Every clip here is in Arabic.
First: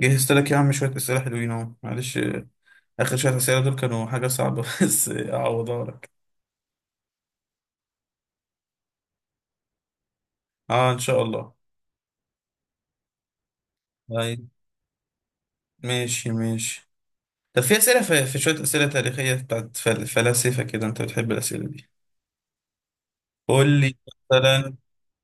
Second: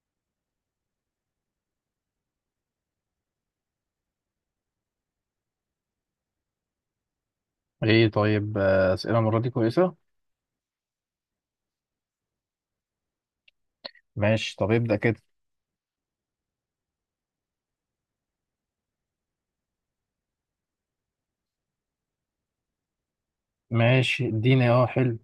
جهزت لك يا عم شوية أسئلة حلوين أهو معلش. آخر شوية أسئلة دول كانوا حاجة صعبة بس أعوضها لك. ايه طيب، اسئله المره دي كويسه. أه إن شاء الله. طيب، ماشي، طب ابدأ كده. ماشي ماشي. طب في أسئلة في شوية أسئلة تاريخية بتاعت فلاسفة كده، أنت بتحب الأسئلة دي. قول لي ماشي اديني، مثلا، حلو.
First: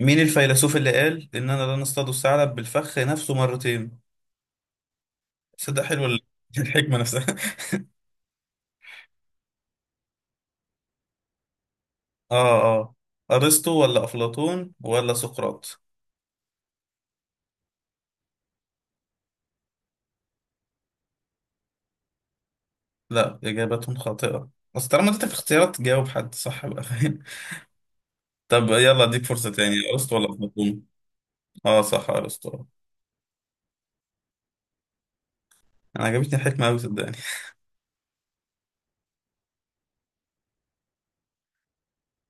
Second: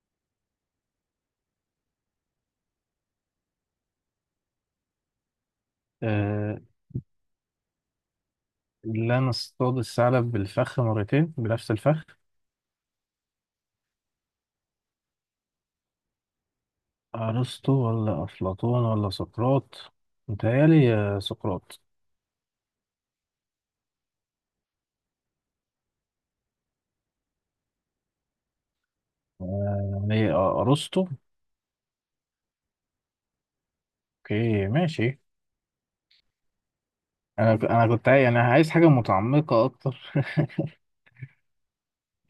مين الفيلسوف اللي قال إننا لا نصطاد الثعلب بالفخ نفسه مرتين؟ صدق، حلو آه، الحكمة نفسها. لا نصطاد الثعلب بالفخ مرتين بنفس الفخ. أه أه، أرسطو ولا أفلاطون ولا سقراط؟ ارسطو ولا افلاطون ولا سقراط؟ متهيألي سقراط. لا، إجابتهم خاطئة. بس طالما اديتك اختيارات جاوب حد صح بقى. طب يلا اديك فرصة تاني، آه ارسطو ولا ليه، افلاطون؟ ارسطو. اه صح، ارسطو. اوكي ماشي. انا عجبتني الحكمة اوي صدقني. انا كنت يعني عايز حاجه متعمقه اكتر.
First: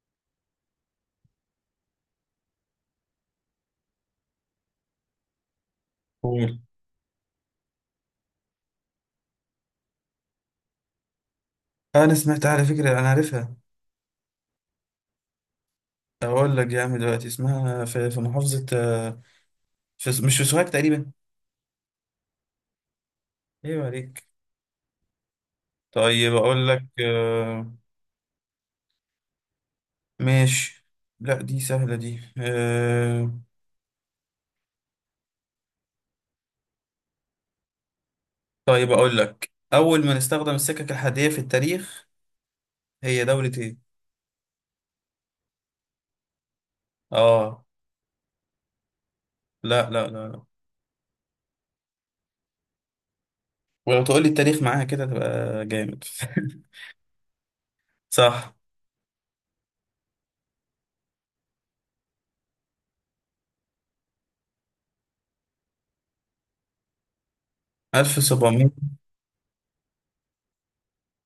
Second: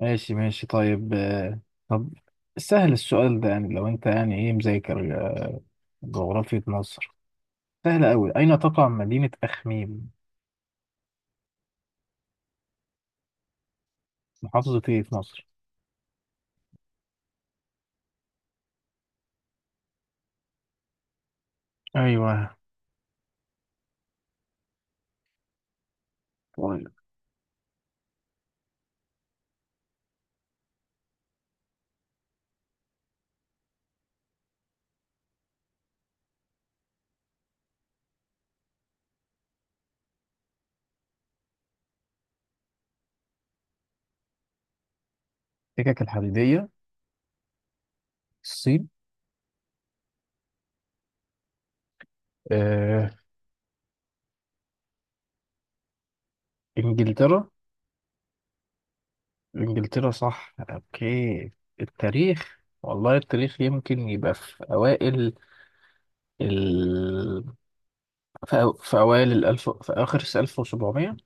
ماشي ماشي طيب آه. طب سهل السؤال ده، يعني لو انت يعني ايه مذاكر، قول. جغرافية مصر. سهل قوي، اين تقع مدينة اخميم؟ انا سمعت على فكرة، انا عارفها. محافظة ايه في مصر؟ اقول لك يا عم، دلوقتي اسمها في محافظة في، مش في سوهاج تقريبا. ايوه ايوه، عليك. طيب اقول لك طيب. ماشي. لا دي سهلة دي. طيب اقول لك، اول ما نستخدم السكك الحديدية في التاريخ هي دولة ايه؟ السكك الحديديه؟ اه، الصين. لا لا لا لا. آه. ولو تقول لي التاريخ معاها كده تبقى جامد. انجلترا. صح. انجلترا صح، اوكي. التاريخ والله التاريخ يمكن يبقى في اوائل ال... 1700. في اوائل الالف، في اخر 1700.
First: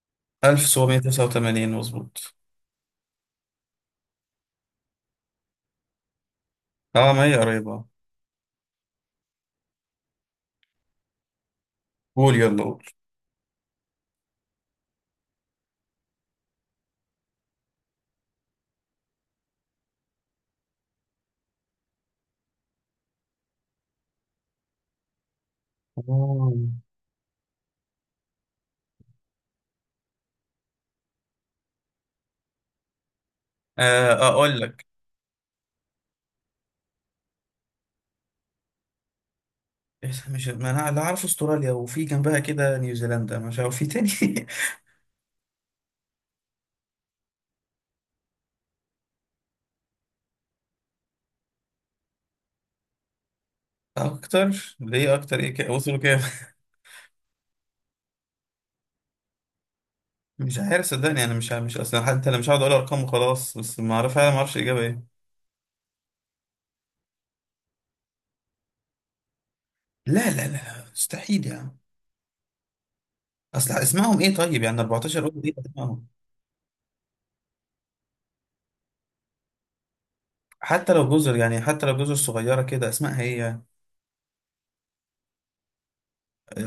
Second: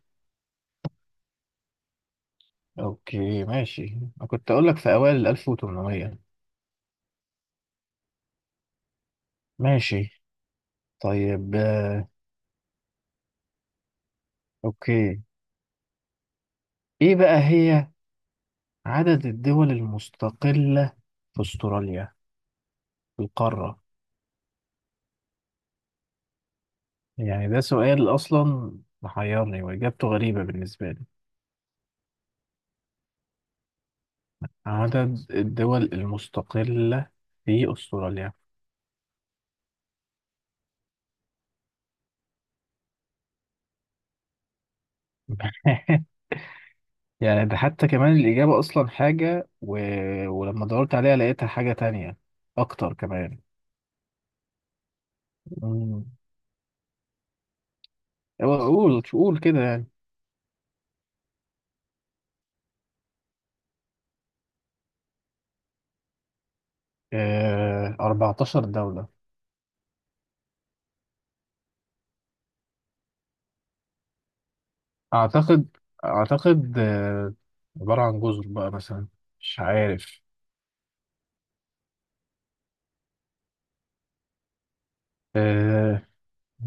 1789 مظبوط. اوكي ماشي، انا كنت اقول لك في اوائل ال 1800. اه ما هي قريبة. ماشي طيب قول يلا قول. اوكي. ايه بقى هي عدد الدول المستقلة في استراليا، في القارة؟ آه. يعني ده سؤال أصلا محيرني وإجابته غريبة بالنسبة لي. اقول لك، عدد الدول المستقلة في أستراليا. إيه، مش ما انا اللي عارف استراليا وفي جنبها كده نيوزيلندا، مش عارف في تاني. يعني ده حتى كمان الإجابة أصلا حاجة ولما دورت عليها لقيتها حاجة تانية أكتر كمان. اكتر ليه؟ اكتر ايه كده؟ وصلوا مم. كام؟ قول قول كده يعني. مش عارف صدقني، انا مش عارف، مش اصلا حتى، انا مش هقعد اقول ارقام وخلاص، بس ما اعرف، انا ما اعرفش الاجابه ايه. 14 دولة. لا لا لا، مستحيل يعني. اصل اسمائهم ايه؟ طيب يعني 14، قول ايه أعتقد، اسمائهم. أعتقد عبارة عن جزر بقى مثلا، مش عارف. حتى لو جزر يعني، حتى لو جزر صغيره كده، اسمائها ايه يعني؟ آه،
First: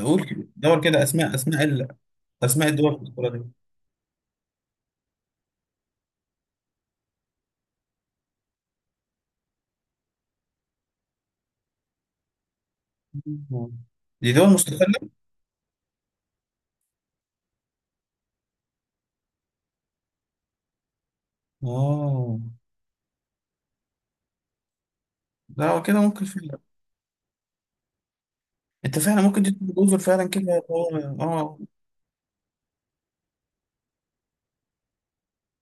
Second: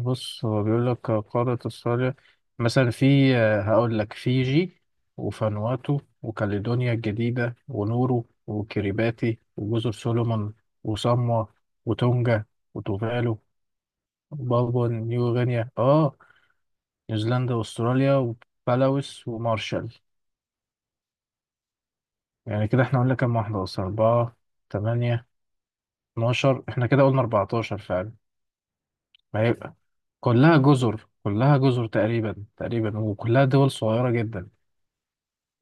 هو دور بيقول كده، لك اسماء قادة اسماء. الصالح. أسماء مثلا الدول في البطولة في، دي؟ هقول لك فيجي وفانواتو وكاليدونيا الجديدة ونورو وكريباتي وجزر سولومون وصاموا وتونجا وتوفالو آه. دي دول وبابوا مستقلة؟ نيو غينيا، نيوزيلندا واستراليا وبلاوس ومارشال. آه. يعني كده احنا قلنا كام واحدة اصلا، أربعة، تمانية، لا هو كده ممكن فعلا. اتناشر. احنا كده قلنا أربعتاشر فعلا. أنت فعلا ما ممكن، دي هي جزر فعلا كلها كده، هو جزر كلها آه. جزر تقريبا تقريبا، وكلها دول صغيرة جدا.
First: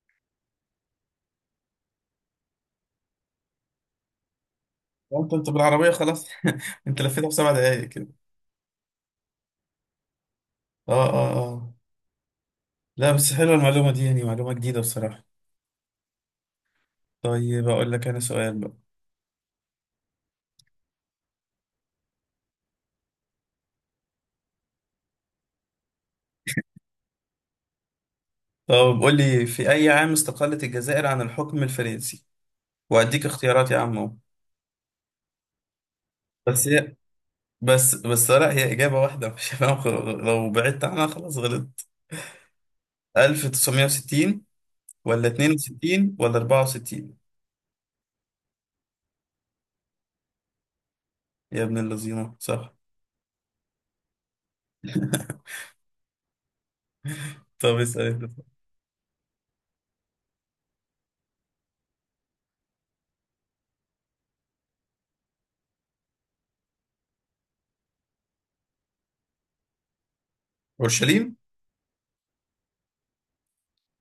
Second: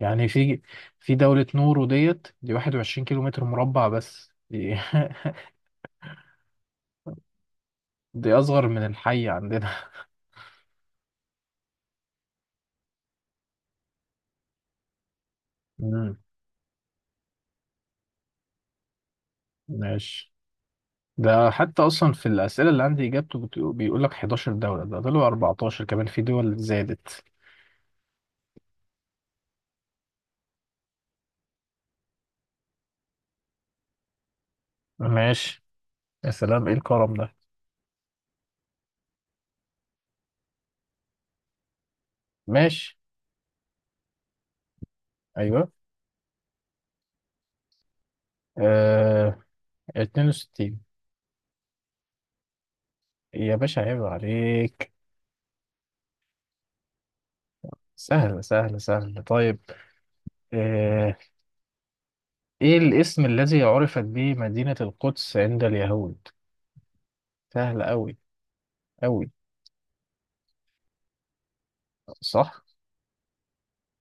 يعني في في دولة نورو ديت دي 21 كيلو متر مربع بس دي. هو أنت بالعربية خلاص، أنت لفيتها في 7 دقايق كده. دي أصغر من الحي عندنا. آه آه آه. لا بس حلوة المعلومة دي، يعني معلومة جديدة بصراحة. مم. طيب أقول لك أنا سؤال بقى. ماشي. ده حتى أصلا في الأسئلة اللي عندي إجابته بيقول لك 11 دولة، ده طلعوا 14 كمان، في دول زادت. طب قول لي، في أي عام استقلت الجزائر عن الحكم الفرنسي؟ وأديك اختيارات يا عم أهو. ماشي. يا سلام بس إيه هي، الكرم ده. بس بس، لا هي إجابة واحدة، مش هفهم لو بعدت عنها خلاص غلطت. ماشي. 1960 ولا أيوه، 62 ولا 64؟ آه... 62. يا ابن اللذينة، صح. يا باشا عيب عليك. طب اسأل انت. سهل سهل سهل طيب. آه... إيه الاسم الذي عرفت به مدينة القدس عند اليهود؟ سهل أوي أوي. اورشليم. صح.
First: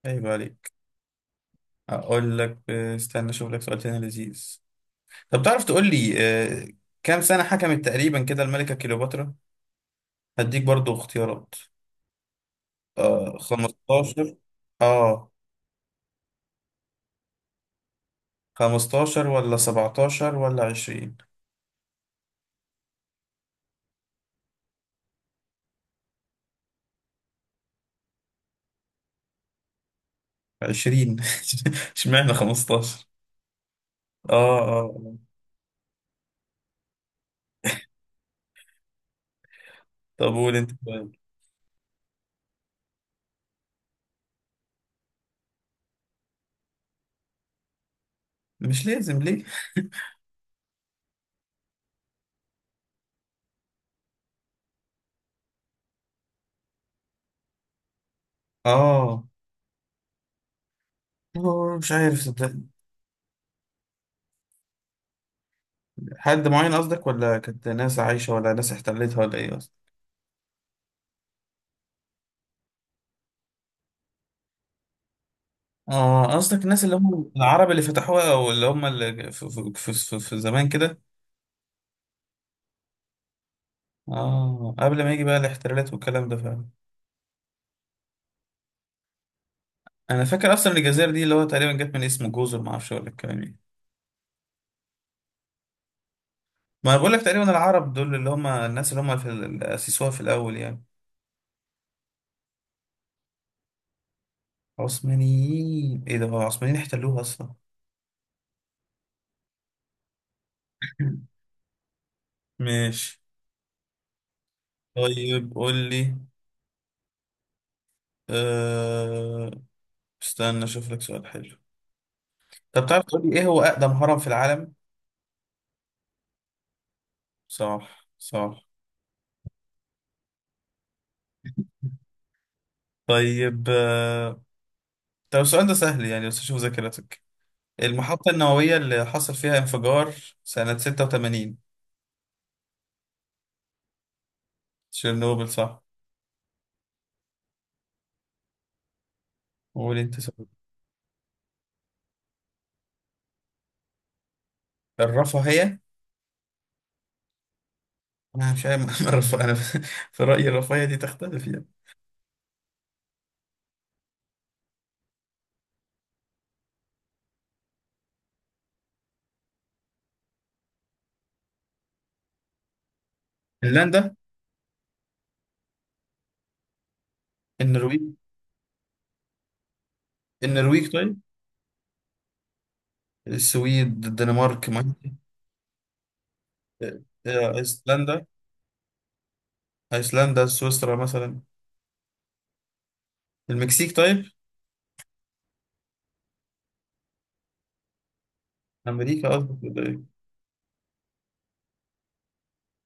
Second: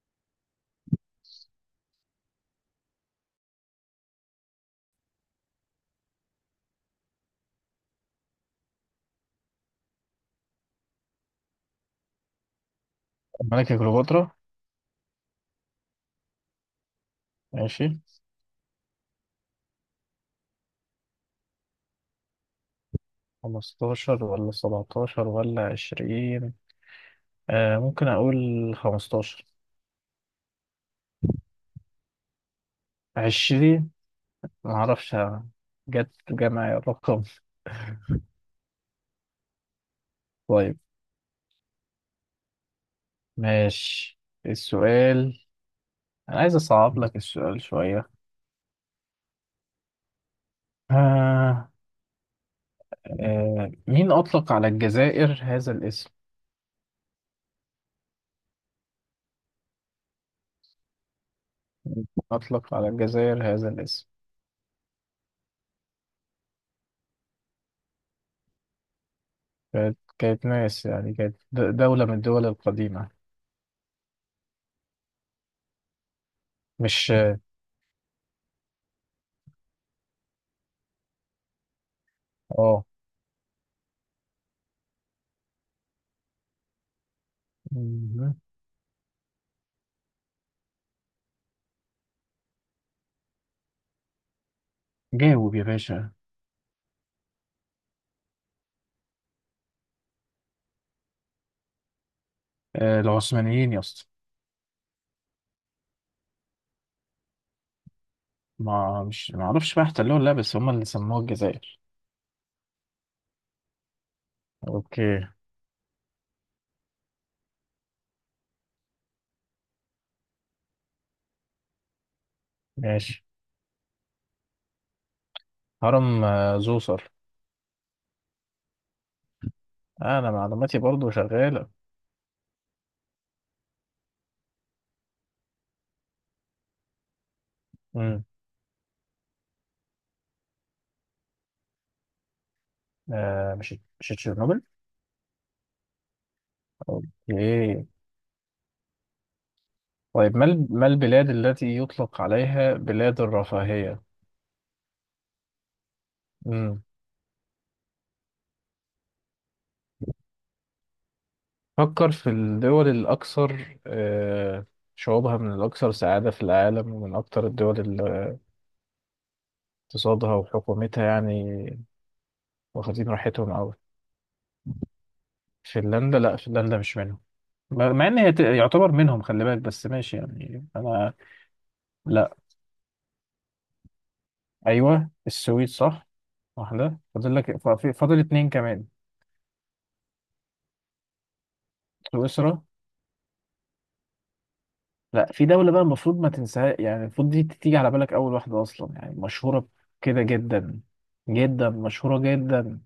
عيب عليك. اقول لك استنى اشوف لك سؤال تاني لذيذ. طب تعرف تقول لي كام سنة حكمت تقريبا كده الملكة كليوباترا؟ هديك برضو اختيارات. ملكة كليوباترا؟ 15؟ اه، ماشي. 15 ولا 17 ولا 20؟ 15 ولا 17 ولا 20؟ آه ممكن أقول 15. 20. اشمعنى 15؟ 20. اه اه، معرفش، آه. جت جمع الرقم. طب قول انت طيب طيب. ماشي. السؤال: أنا عايز أصعب لك السؤال شوية. مش لازم ليه. آه، مين أطلق على الجزائر هذا الاسم؟ اه. مش عارف صدقني. أطلق على الجزائر هذا الاسم. حد معين قصدك ولا كانت ناس عايشة ولا ناس احتلتها ولا ايه قصدك؟ كانت ناس يعني، كانت دولة من الدول القديمة. اه، قصدك الناس اللي مش هم آه. العرب اللي فتحوها او اللي هم اللي في زمان كده. آه. اه قبل ما يجي بقى الاحتلالات والكلام ده فعلا. مم. انا فاكر اصلا الجزائر دي اللي هو تقريبا جت من اسم جزر، ما اعرفش ولا الكلام ايه. جاوب يا باشا. ما بقول لك تقريبا العرب دول اللي هم الناس اللي هم في اللي اسسوها في الاول يعني. العثمانيين يا اسطى. عثمانيين؟ ايه ده، هو العثمانيين احتلوها اصلا. ما مش ما اعرفش بقى احتلوها ولا لا، بس هم اللي سموها الجزائر. ماشي. اوكي. طيب قول لي أه... استنى اشوف لك سؤال حلو. طب تعرف تقول ماشي. لي ايه هو اقدم هرم في العالم؟ هرم، زوسر. صح صح. انا معلوماتي برضو شغاله. طيب طب السؤال ده سهل يعني، بس اشوف ذاكرتك. امم. المحطة النووية اللي حصل فيها انفجار سنة 86؟ آه مش، مش تشيرنوبل. تشيرنوبل، صح. اوكي. قول انت طيب، سؤال. ما البلاد التي يطلق عليها بلاد الرفاهيه؟ الرفاهية؟ امم انا مش عارف. الرفاهية، انا في رأيي الرفاهية دي تختلف يعني. فكر في الدول الاكثر، آه شعوبها من الاكثر سعاده في العالم، ومن اكثر الدول اللي اقتصادها وحكومتها يعني واخدين راحتهم قوي. فنلندا. فنلندا؟ لا فنلندا مش منهم. مع النرويج. ان هي يعتبر منهم، خلي بالك، بس ماشي يعني النرويج انا. طيب. لا. السويد، الدنمارك، ما ايوه السويد صح. واحده فاضل لك، فاضل ايسلندا. اتنين كمان. ايسلندا، سويسرا مثلا. سويسرا. المكسيك طيب. لا، في دوله بقى المفروض ما تنساها، يعني المفروض دي تيجي على بالك اول واحده اصلا، يعني امريكا قصدك مشهوره ولا إيه؟ كده جدا، جدا مشهوره جدا.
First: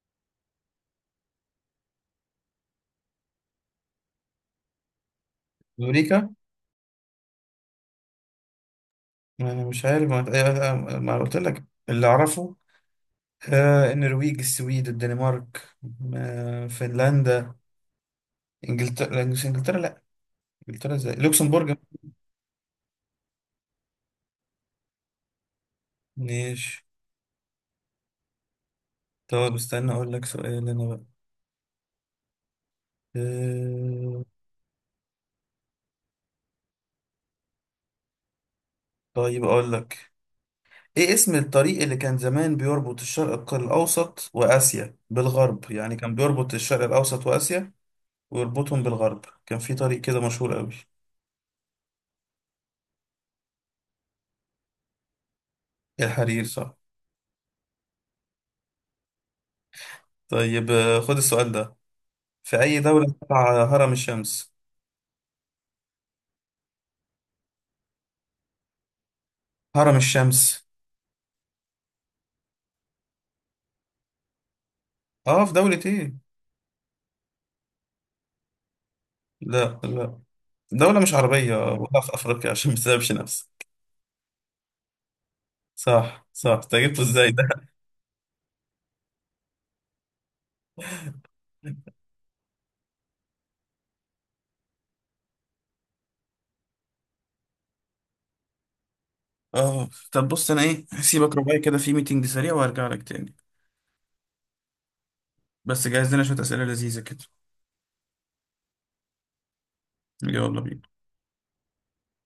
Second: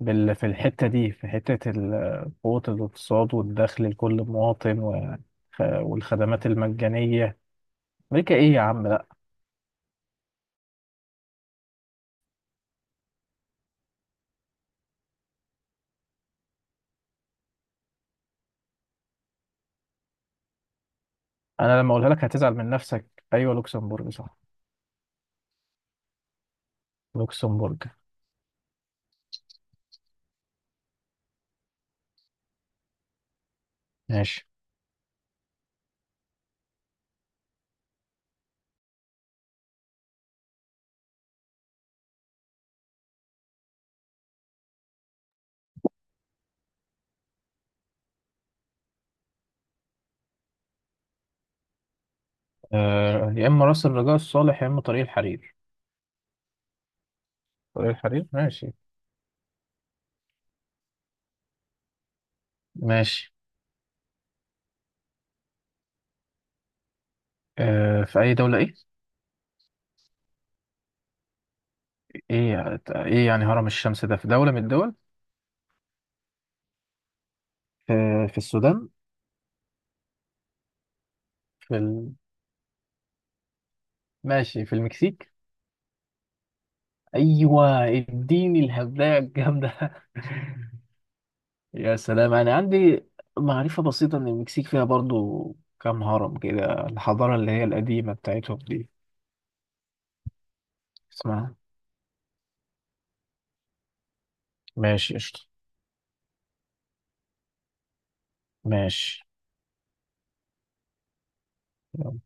في الحته دي، في حته قوه الاقتصاد والدخل لكل مواطن امريكا. والخدمات المجانيه. امريكا ايه يا عم. أنا مش عارف، ما أنا قلت لك اللي أعرفه. النرويج، السويد، الدنمارك، فنلندا، إنجلترا، مش إنجلترا، لأ. إنجلترا إزاي؟ لوكسمبورج. انا لما اقولها لك هتزعل من نفسك. ايوه لوكسمبورج صح. ماشي. لوكسمبورج. طب استنى أقول لك سؤال أنا بقى. آه، ماشي. طيب أقول لك، إيه اسم الطريق اللي كان زمان بيربط الشرق الأوسط وآسيا بالغرب؟ يعني كان بيربط الشرق الأوسط وآسيا ويربطهم بالغرب، كان في طريق كده مشهور أوي. يا اما راس الرجاء الصالح، يا اما طريق الحرير. الحرير، صح. طريق الحرير. ماشي. طيب خد السؤال ده. في أي دولة ماشي. تقع هرم الشمس؟ في اي دوله ايه؟ هرم الشمس؟ ايه يعني، ايه يعني هرم الشمس ده في دوله من الدول؟ اه في دولة ايه. في، في السودان. لا لا، دولة مش عربية في ولا في ال... أفريقيا عشان ما تتعبش نفسك. ماشي في المكسيك. صح صح، انت جبته ازاي ده. ايوه اديني الهبدايه الجامده. يا سلام انا عندي معرفه بسيطه ان المكسيك فيها برضو كام هرم كده، الحضاره اللي هي القديمه بتاعتهم دي. اه طب بص، انا ايه، هسيبك اسمها. رباعي كده في ميتنج سريع وهرجع لك تاني. ماشي قشطة. بس جهز لنا شوية أسئلة لذيذة كده. ماشي يلا بينا. يلا.